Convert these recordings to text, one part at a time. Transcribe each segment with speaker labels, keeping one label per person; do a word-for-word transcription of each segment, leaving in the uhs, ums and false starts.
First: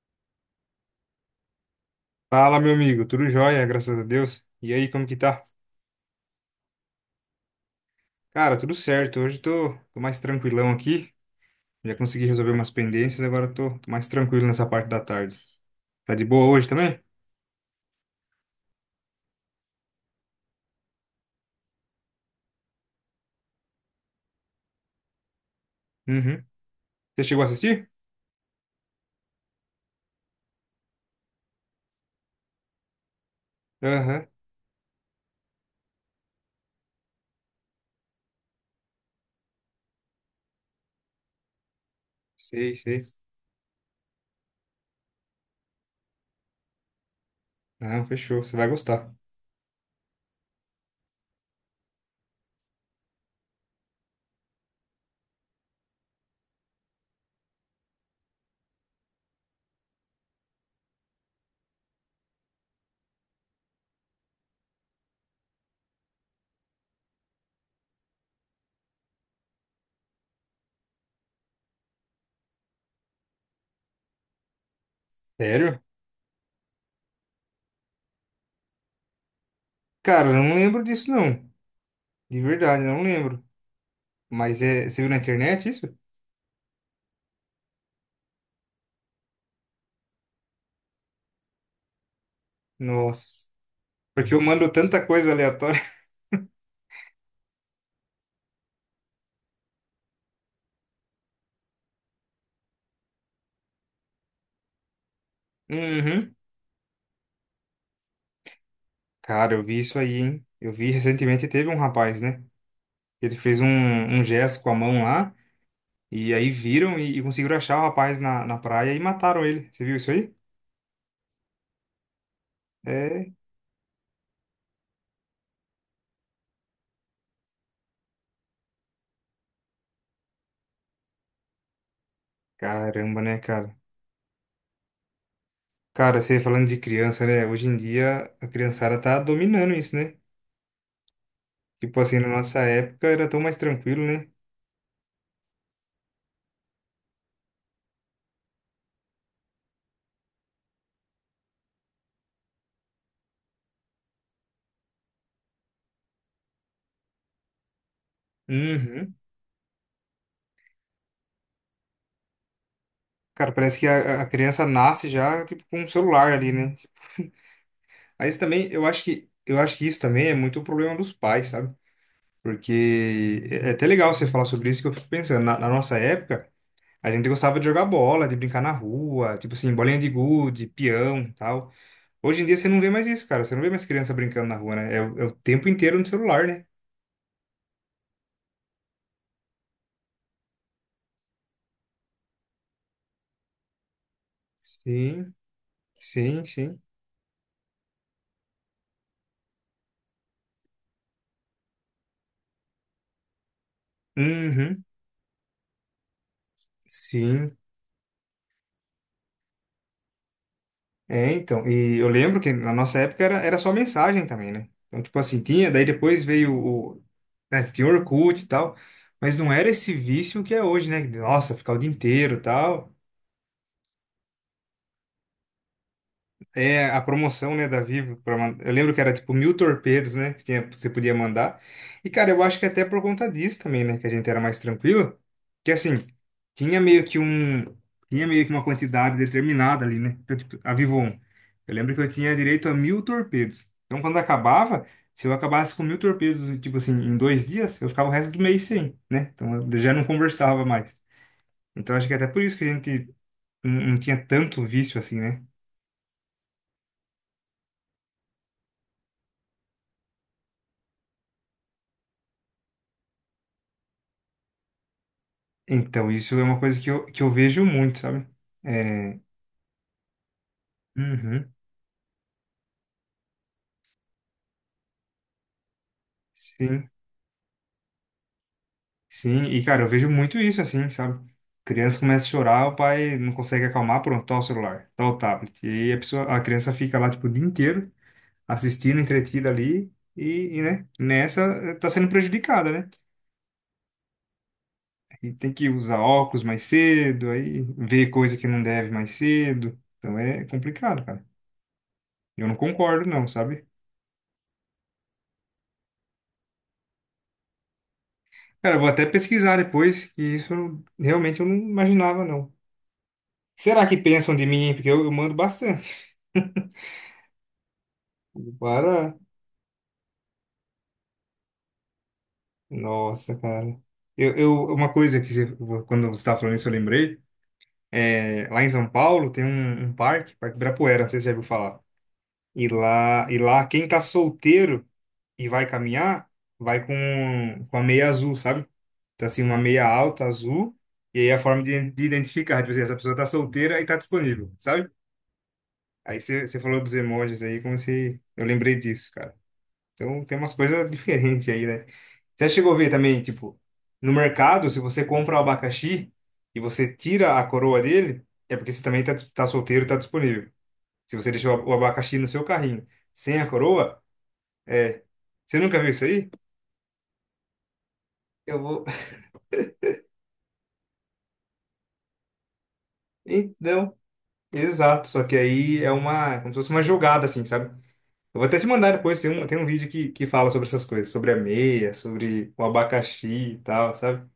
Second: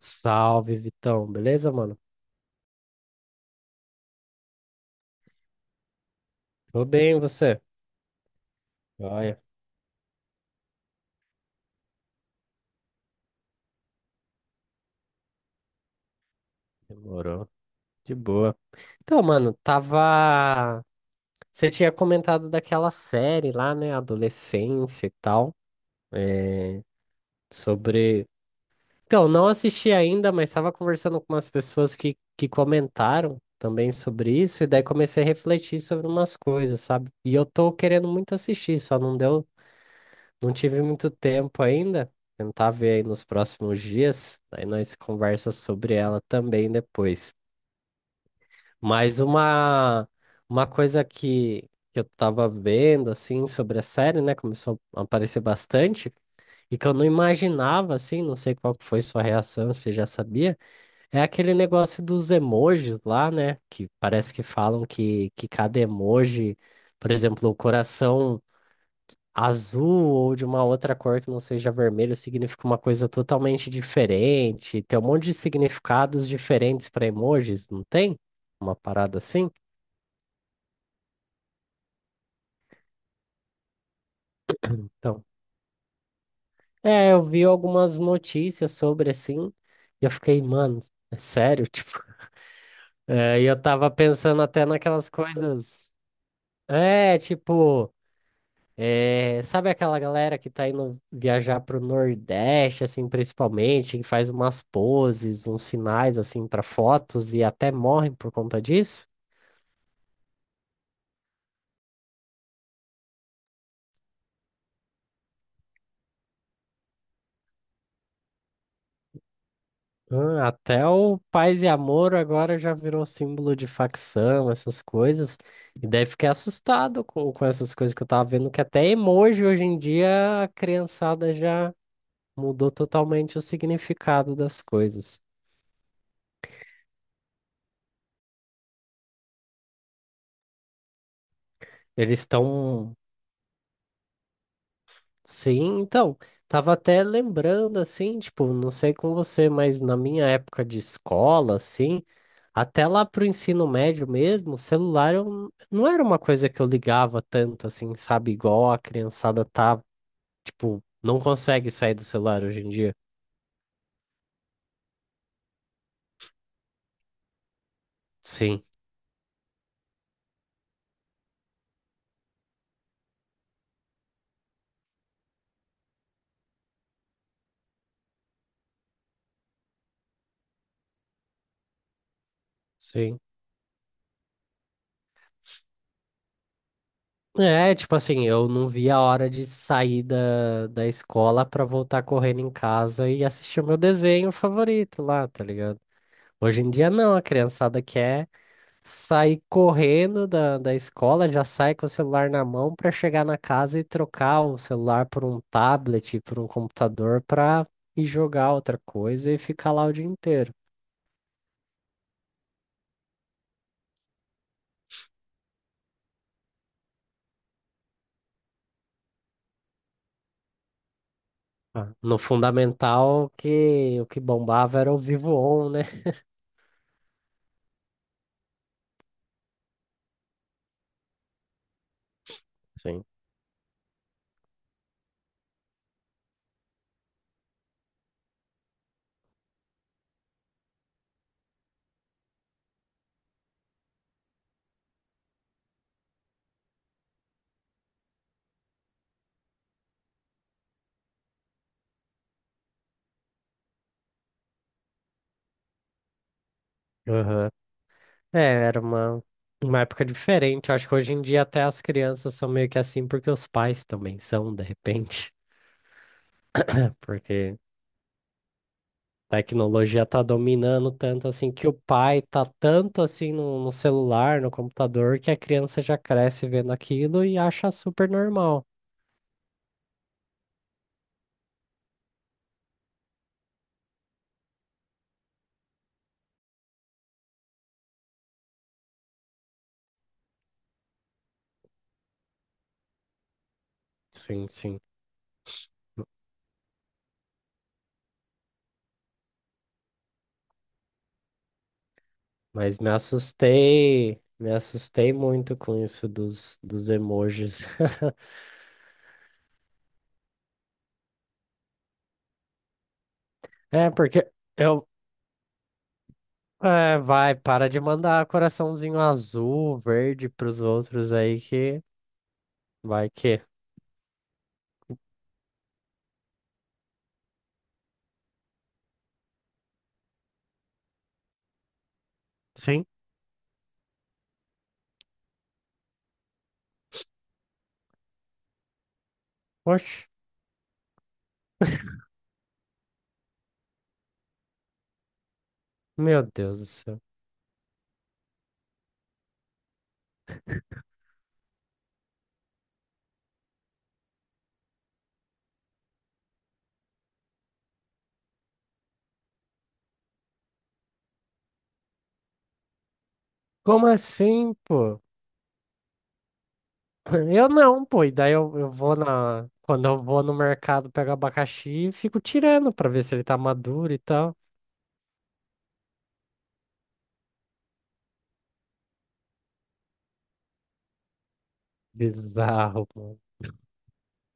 Speaker 1: Salve, Vitão. Beleza, mano?
Speaker 2: Fala, meu amigo, tudo jóia, graças a Deus. E aí, como que tá?
Speaker 1: Tô bem, e você?
Speaker 2: Cara, tudo certo. Hoje
Speaker 1: Olha,
Speaker 2: tô, tô mais tranquilão aqui. Já consegui resolver umas pendências, agora tô, tô mais tranquilo nessa parte da tarde. Tá de boa hoje também?
Speaker 1: demorou. De boa. Então, mano, tava. Você tinha comentado daquela série lá, né? Adolescência e tal.
Speaker 2: Uhum.
Speaker 1: É,
Speaker 2: Você chegou a assistir?
Speaker 1: sobre. Então, não assisti ainda, mas estava conversando com umas pessoas que, que comentaram também
Speaker 2: Aham.
Speaker 1: sobre isso. E daí comecei a refletir sobre umas coisas, sabe? E eu tô querendo muito assistir, só não deu. Não tive muito tempo ainda. Tentar
Speaker 2: Sei,
Speaker 1: ver aí
Speaker 2: sei.
Speaker 1: nos próximos dias. Aí nós conversa sobre ela também depois.
Speaker 2: Não, fechou, você vai gostar.
Speaker 1: Mas uma, uma coisa que, que eu tava vendo, assim, sobre a série, né? Começou a aparecer bastante. E que eu não imaginava, assim, não sei qual que foi sua reação, se já sabia. É aquele negócio dos emojis lá, né? Que parece que falam que, que cada emoji, por exemplo, o coração azul ou de uma outra cor que não seja vermelho significa uma coisa totalmente diferente. Tem um monte de
Speaker 2: Sério?
Speaker 1: significados diferentes para emojis, não tem? Uma parada assim?
Speaker 2: Cara, eu não lembro disso não. De verdade, eu não lembro. Mas é, você viu na
Speaker 1: Então,
Speaker 2: internet isso?
Speaker 1: é, eu vi algumas notícias sobre assim, e eu fiquei, mano, é sério? Tipo, é, e
Speaker 2: Nossa,
Speaker 1: eu tava
Speaker 2: porque eu
Speaker 1: pensando até
Speaker 2: mando tanta
Speaker 1: naquelas
Speaker 2: coisa aleatória.
Speaker 1: coisas. É, tipo. É, sabe aquela galera que tá indo viajar pro Nordeste, assim, principalmente, que faz umas poses, uns sinais,
Speaker 2: Uhum.
Speaker 1: assim, para fotos e até morrem por conta disso?
Speaker 2: Cara, eu vi isso aí, hein? Eu vi recentemente, teve um rapaz, né? Ele fez um, um gesto com a mão lá, e aí viram e, e conseguiram achar o rapaz na, na praia e mataram ele. Você viu isso aí?
Speaker 1: Hum, até o Paz e Amor agora já virou
Speaker 2: É,
Speaker 1: símbolo de facção, essas coisas. E daí fiquei assustado com, com essas coisas que eu tava vendo, que até emoji hoje em dia a criançada já mudou
Speaker 2: caramba,
Speaker 1: totalmente
Speaker 2: né,
Speaker 1: o
Speaker 2: cara?
Speaker 1: significado das coisas.
Speaker 2: Cara, você falando de criança, né? Hoje em dia a criançada tá dominando isso, né? Tipo assim,
Speaker 1: Eles
Speaker 2: na nossa
Speaker 1: estão.
Speaker 2: época era tão mais tranquilo, né?
Speaker 1: Sim, então, tava até lembrando assim, tipo, não sei com você, mas na minha época de escola, assim, até lá pro ensino médio mesmo, o celular eu, n- não era uma coisa que eu ligava tanto, assim, sabe, igual a
Speaker 2: Uhum.
Speaker 1: criançada tá, tipo, não consegue sair do celular hoje em dia.
Speaker 2: Cara, parece que a, a criança nasce já, tipo, com um celular ali, né? Aí isso
Speaker 1: Sim,
Speaker 2: também, eu acho que, eu acho que isso também é muito problema dos pais, sabe? Porque é é até legal você falar sobre isso, que eu fico pensando, na na nossa época. A gente gostava de jogar bola, de brincar na rua, tipo assim, bolinha de gude, peão, e tal. Hoje em dia você não vê mais
Speaker 1: sim.
Speaker 2: isso, cara. Você não vê mais criança brincando na rua, né? É, o é o tempo inteiro no celular, né?
Speaker 1: É, tipo assim, eu não via a hora de sair da, da escola pra voltar correndo em casa e assistir o meu desenho favorito lá,
Speaker 2: Sim,
Speaker 1: tá ligado?
Speaker 2: sim,
Speaker 1: Hoje em
Speaker 2: sim.
Speaker 1: dia não, a criançada quer. Sair correndo da, da escola, já sai com o celular na mão para chegar na casa e trocar o
Speaker 2: Uhum,
Speaker 1: celular por um tablet, por um computador
Speaker 2: sim.
Speaker 1: para ir jogar outra coisa e ficar lá o dia inteiro.
Speaker 2: É, então. E eu lembro que na nossa época era, era só mensagem também, né? Então, tipo assim, tinha, daí depois veio o. né, tinha o Orkut e tal. Mas não era esse vício que é hoje, né? Nossa, ficar o
Speaker 1: Ah,
Speaker 2: dia
Speaker 1: no
Speaker 2: inteiro e tal.
Speaker 1: fundamental, o que, o que bombava era o Vivo On, né?
Speaker 2: É a promoção, né, da Vivo. pra man- Eu lembro que era tipo mil torpedos, né? Que tinha- você podia mandar. E, cara, eu acho que até por
Speaker 1: Sim.
Speaker 2: conta disso também, né? Que a gente era mais tranquilo. Que assim, tinha meio que um. Tinha meio que uma quantidade determinada ali, né? Então, tipo, a Vivo um. Eu lembro que eu tinha direito a mil torpedos. Então, quando acabava, se eu acabasse com mil torpedos, tipo assim, em dois dias, eu ficava o resto do mês sem, né? Então, eu já não conversava mais. Então, acho que até por isso que a gente não não tinha tanto vício assim, né?
Speaker 1: Aham. É, era uma, uma época diferente. Eu acho que hoje em dia até as crianças são meio que assim, porque os pais também são, de repente.
Speaker 2: Então, isso é uma coisa que eu, que eu
Speaker 1: Porque
Speaker 2: vejo muito, sabe? É,
Speaker 1: tecnologia tá dominando tanto assim
Speaker 2: uhum,
Speaker 1: que o pai tá tanto assim no, no celular, no computador, que a criança já cresce vendo
Speaker 2: sim,
Speaker 1: aquilo e acha super normal.
Speaker 2: sim. E, cara, eu vejo muito isso, assim, sabe? Criança começa a chorar, o pai não consegue acalmar, pronto, tá o celular, tá o tablet. E aí a pessoa, a criança fica lá, tipo, o dia inteiro, assistindo, entretida ali, e, e, né, nessa eh, tá sendo prejudicada, né?
Speaker 1: Sim, sim.
Speaker 2: E tem que usar óculos mais cedo, aí ver coisa que não deve mais cedo. Então é complicado, cara. Eu não
Speaker 1: Mas me
Speaker 2: concordo, não, sabe?
Speaker 1: assustei, me assustei muito com isso dos, dos emojis.
Speaker 2: Cara, eu vou até pesquisar depois, que isso eu- realmente eu não imaginava, não. Será
Speaker 1: É,
Speaker 2: que
Speaker 1: porque
Speaker 2: pensam de mim? Hein?
Speaker 1: eu.
Speaker 2: Porque eu, eu mando bastante.
Speaker 1: É, vai, para de mandar coraçãozinho
Speaker 2: Para.
Speaker 1: azul, verde pros outros aí que. Vai
Speaker 2: Nossa,
Speaker 1: que.
Speaker 2: cara. Eu, eu, uma coisa que você, quando você estava falando isso, eu lembrei. É, lá em São Paulo tem um, um parque, Parque Ibirapuera, não sei se você já ouviu falar. E
Speaker 1: Sim.
Speaker 2: lá, e lá quem tá solteiro e vai caminhar, vai com, com a meia azul, sabe? Então, assim, uma meia
Speaker 1: Oxe,
Speaker 2: alta azul. E aí é a forma de, de identificar, tipo assim, essa pessoa tá solteira e tá disponível, sabe? Aí
Speaker 1: meu
Speaker 2: você você
Speaker 1: Deus do
Speaker 2: falou dos
Speaker 1: céu.
Speaker 2: emojis aí, como se. Eu lembrei disso, cara. Então tem umas coisas diferentes aí, né? Você já chegou a ver também, tipo, no mercado, se você compra o abacaxi e você tira a coroa dele, é porque você também tá, dis- tá solteiro, tá disponível. Se você deixou o abacaxi no seu carrinho sem a
Speaker 1: Como
Speaker 2: coroa,
Speaker 1: assim, pô?
Speaker 2: é. Você nunca viu isso aí?
Speaker 1: Eu não, pô. E daí eu,
Speaker 2: Eu
Speaker 1: eu
Speaker 2: vou.
Speaker 1: vou na. Quando eu vou no mercado, pego abacaxi e fico tirando pra ver se ele tá maduro
Speaker 2: Então,
Speaker 1: e tal.
Speaker 2: exato. Só que aí é uma. Como se fosse uma jogada, assim, sabe? Eu vou até te mandar depois, tem um, tem um vídeo que, que fala sobre essas coisas, sobre a meia, sobre o
Speaker 1: Bizarro, mano.
Speaker 2: abacaxi e tal, sabe?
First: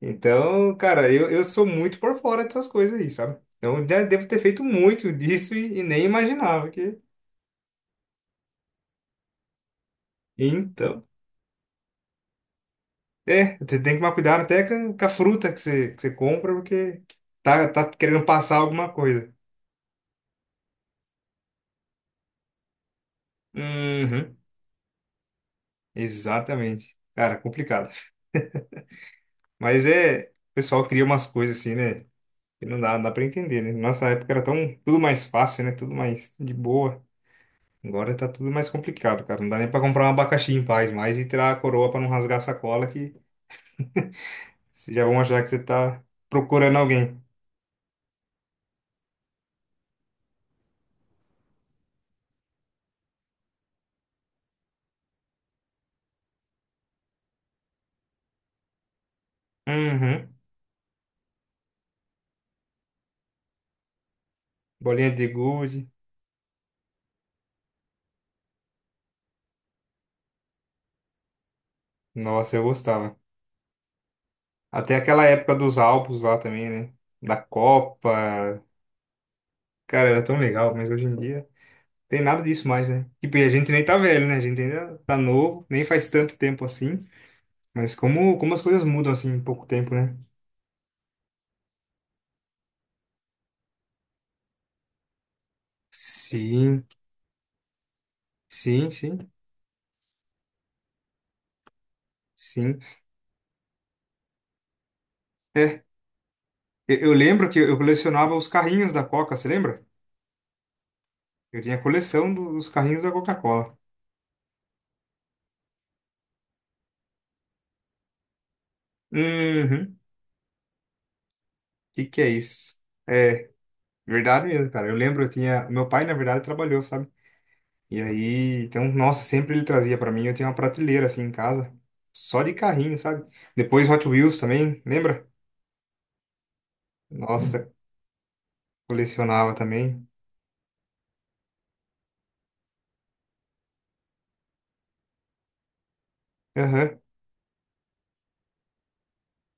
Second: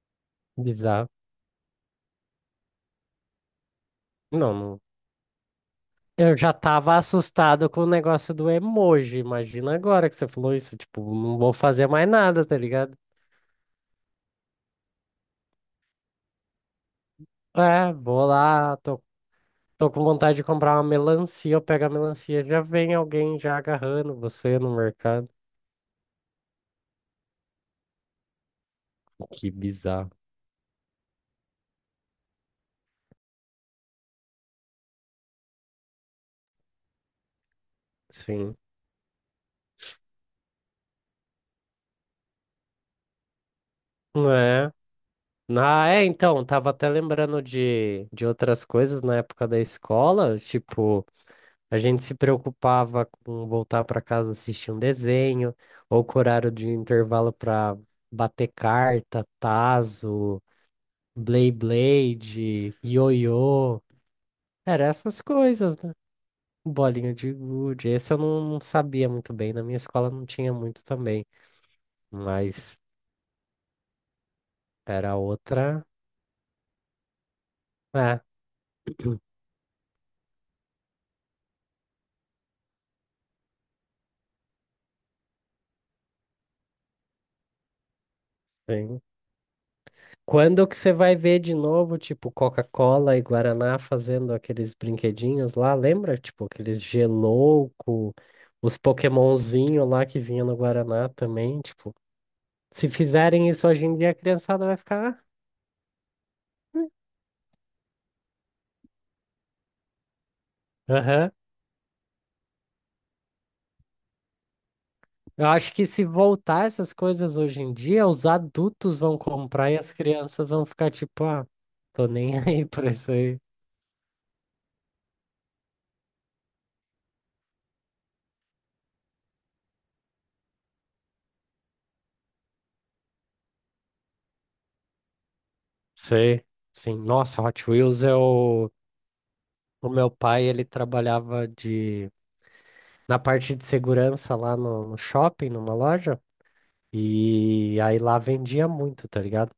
Speaker 2: Então,
Speaker 1: Bizarro.
Speaker 2: cara, eu, eu sou muito por fora dessas coisas aí, sabe? Eu já devo ter
Speaker 1: Não,
Speaker 2: feito
Speaker 1: não.
Speaker 2: muito disso e, e nem
Speaker 1: Eu já
Speaker 2: imaginava que...
Speaker 1: tava assustado com o negócio do emoji. Imagina agora que você falou isso. Tipo,
Speaker 2: Então,
Speaker 1: não vou fazer mais nada, tá ligado?
Speaker 2: é, você tem que tomar cuidado até com, com a fruta que você, que você compra, porque tá, tá
Speaker 1: É,
Speaker 2: querendo
Speaker 1: vou
Speaker 2: passar
Speaker 1: lá,
Speaker 2: alguma
Speaker 1: tô,
Speaker 2: coisa.
Speaker 1: tô com vontade de comprar uma melancia. Eu pego a melancia, já vem alguém já agarrando
Speaker 2: Uhum,
Speaker 1: você no mercado.
Speaker 2: exatamente. Cara, complicado.
Speaker 1: Que
Speaker 2: Mas
Speaker 1: bizarro.
Speaker 2: é, o pessoal cria umas coisas assim, né? Que não dá, não dá pra entender, né? Nossa época era tão, tudo mais fácil, né? Tudo mais de boa. Agora tá tudo
Speaker 1: Sim.
Speaker 2: mais complicado, cara. Não dá nem pra comprar um abacaxi em paz mais e tirar a coroa pra não rasgar a sacola que
Speaker 1: É?
Speaker 2: vocês já vão achar que você
Speaker 1: Ah,
Speaker 2: tá
Speaker 1: é, então, tava
Speaker 2: procurando
Speaker 1: até
Speaker 2: alguém.
Speaker 1: lembrando de, de outras coisas na época da escola, tipo, a gente se preocupava com voltar para casa assistir um desenho, ou com horário de intervalo para bater carta,
Speaker 2: Uhum.
Speaker 1: tazo, blade ioiô, era
Speaker 2: Bolinha
Speaker 1: essas
Speaker 2: de
Speaker 1: coisas,
Speaker 2: gude.
Speaker 1: né? Bolinha de gude, esse eu não, não sabia muito bem, na minha escola não tinha muito também,
Speaker 2: Nossa, eu
Speaker 1: mas
Speaker 2: gostava. Até
Speaker 1: era
Speaker 2: aquela época dos
Speaker 1: outra,
Speaker 2: álbuns lá também, né? Da
Speaker 1: é,
Speaker 2: Copa. Cara, era tão legal, mas hoje em dia tem nada disso mais, né? Tipo, e a gente nem tá velho, né? A gente ainda tá novo, nem faz tanto tempo assim. Mas como, como as coisas mudam assim em pouco tempo, né?
Speaker 1: quando que você vai ver de novo, tipo, Coca-Cola e Guaraná fazendo aqueles brinquedinhos lá, lembra? Tipo, aqueles
Speaker 2: Sim,
Speaker 1: gelouco, os
Speaker 2: sim, sim,
Speaker 1: Pokémonzinho lá que vinha no Guaraná também, tipo.
Speaker 2: sim.
Speaker 1: Se fizerem isso hoje em dia, a criançada vai ficar.
Speaker 2: É, eu, eu lembro que eu colecionava os carrinhos da Coca, você lembra?
Speaker 1: Ah, aham.
Speaker 2: Eu tinha coleção do- dos carrinhos da Coca-Cola.
Speaker 1: Eu acho que se voltar essas coisas hoje em dia, os adultos vão comprar e as
Speaker 2: Uhum. O
Speaker 1: crianças vão ficar tipo, ah,
Speaker 2: que
Speaker 1: tô
Speaker 2: que é
Speaker 1: nem aí
Speaker 2: isso?
Speaker 1: pra isso aí.
Speaker 2: É, verdade mesmo, cara. Eu lembro, eu tinha, meu pai na verdade trabalhou, sabe? E aí, então, nossa, sempre ele trazia pra mim. Eu tinha uma prateleira assim em casa, só de carrinho, sabe? Depois Hot Wheels também, lembra?
Speaker 1: Sei. Sim. Nossa, Hot
Speaker 2: Nossa,
Speaker 1: Wheels é o.
Speaker 2: colecionava
Speaker 1: O
Speaker 2: também.
Speaker 1: meu pai, ele trabalhava de na parte de segurança lá no, no shopping, numa loja,
Speaker 2: Aham,
Speaker 1: e aí lá vendia muito, tá ligado?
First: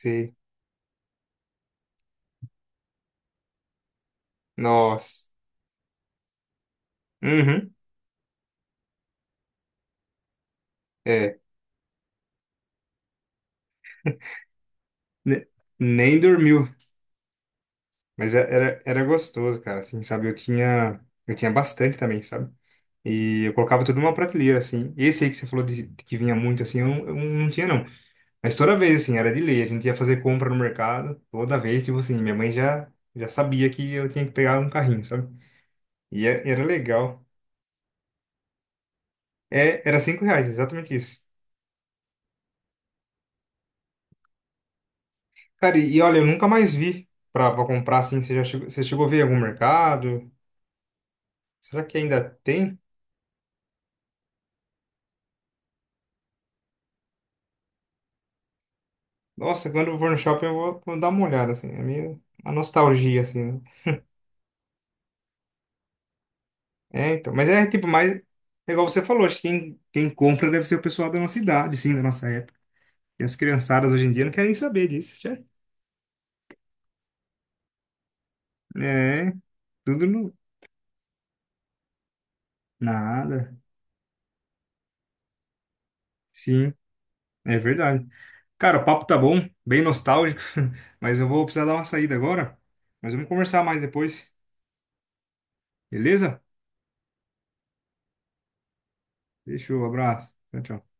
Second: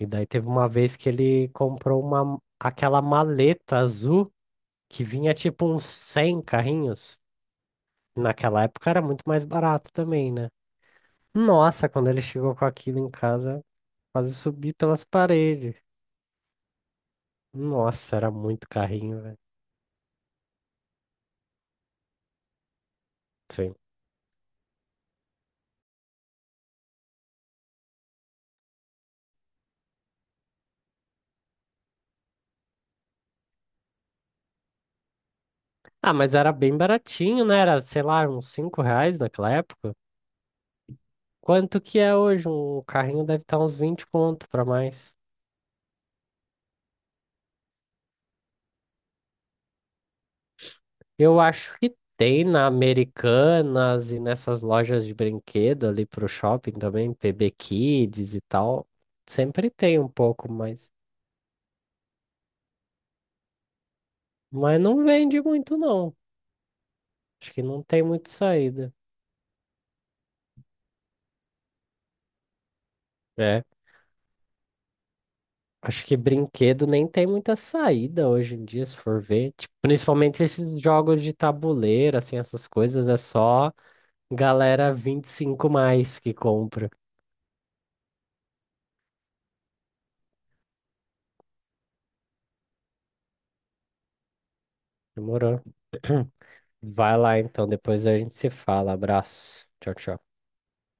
Speaker 1: E daí teve uma vez que ele comprou uma, aquela maleta azul que
Speaker 2: Nossa.
Speaker 1: vinha tipo uns cem carrinhos.
Speaker 2: Uhum.
Speaker 1: Naquela época era muito mais barato também, né?
Speaker 2: É.
Speaker 1: Nossa, quando ele chegou com aquilo em casa, quase subi pelas
Speaker 2: Ne-
Speaker 1: paredes.
Speaker 2: Nem dormiu.
Speaker 1: Nossa, era
Speaker 2: Mas é-
Speaker 1: muito
Speaker 2: era, era
Speaker 1: carrinho, velho.
Speaker 2: gostoso, cara, assim, sabe? Eu tinha, eu tinha bastante também, sabe? E eu
Speaker 1: Sim.
Speaker 2: colocava tudo numa prateleira, assim. Esse aí que você falou de, que vinha muito, assim, eu, não- eu não tinha, não. Mas toda vez, assim, era de lei. A gente ia fazer compra no mercado, toda vez, tipo assim, minha mãe já, já sabia que eu tinha que pegar um carrinho, sabe?
Speaker 1: Ah,
Speaker 2: E
Speaker 1: mas
Speaker 2: é-
Speaker 1: era
Speaker 2: era
Speaker 1: bem
Speaker 2: legal.
Speaker 1: baratinho, né? Era, sei lá, uns cinco reais naquela
Speaker 2: É,
Speaker 1: época.
Speaker 2: era cinco reais, exatamente isso.
Speaker 1: Quanto que é hoje? Um carrinho deve estar uns vinte conto para mais.
Speaker 2: Cara, e, e olha, eu nunca mais vi pra, pra comprar, assim. Você já chegou, você chegou a ver em algum mercado?
Speaker 1: Eu acho
Speaker 2: Será
Speaker 1: que
Speaker 2: que ainda
Speaker 1: tem na
Speaker 2: tem?
Speaker 1: Americanas e nessas lojas de brinquedo ali pro shopping também, P B Kids e tal.
Speaker 2: Nossa,
Speaker 1: Sempre
Speaker 2: quando eu
Speaker 1: tem um
Speaker 2: for no shopping
Speaker 1: pouco,
Speaker 2: eu vou,
Speaker 1: mas,
Speaker 2: vou dar uma olhada, assim. É meio uma nostalgia, assim, né?
Speaker 1: mas não vende muito não.
Speaker 2: É, então. Mas
Speaker 1: Acho que
Speaker 2: é
Speaker 1: não
Speaker 2: tipo,
Speaker 1: tem
Speaker 2: mais.
Speaker 1: muita
Speaker 2: É igual
Speaker 1: saída.
Speaker 2: você falou, acho que quem, quem compra deve ser o pessoal da nossa idade, sim, da nossa época. E as
Speaker 1: É.
Speaker 2: criançadas hoje em dia não querem saber disso, já.
Speaker 1: Acho que brinquedo nem tem muita saída hoje em dia, se for
Speaker 2: É,
Speaker 1: ver. Tipo,
Speaker 2: tudo no.
Speaker 1: principalmente esses jogos de tabuleiro, assim, essas coisas, é
Speaker 2: Nada.
Speaker 1: só galera vinte e cinco mais que
Speaker 2: Sim,
Speaker 1: compra.
Speaker 2: é verdade. Cara, o papo tá bom, bem nostálgico, mas eu vou precisar dar uma saída agora. Mas vamos conversar mais depois,
Speaker 1: Demorou.
Speaker 2: beleza?
Speaker 1: Vai lá então, depois a gente se fala. Abraço.
Speaker 2: Fechou,
Speaker 1: Tchau, tchau.
Speaker 2: abraço. Tchau, tchau.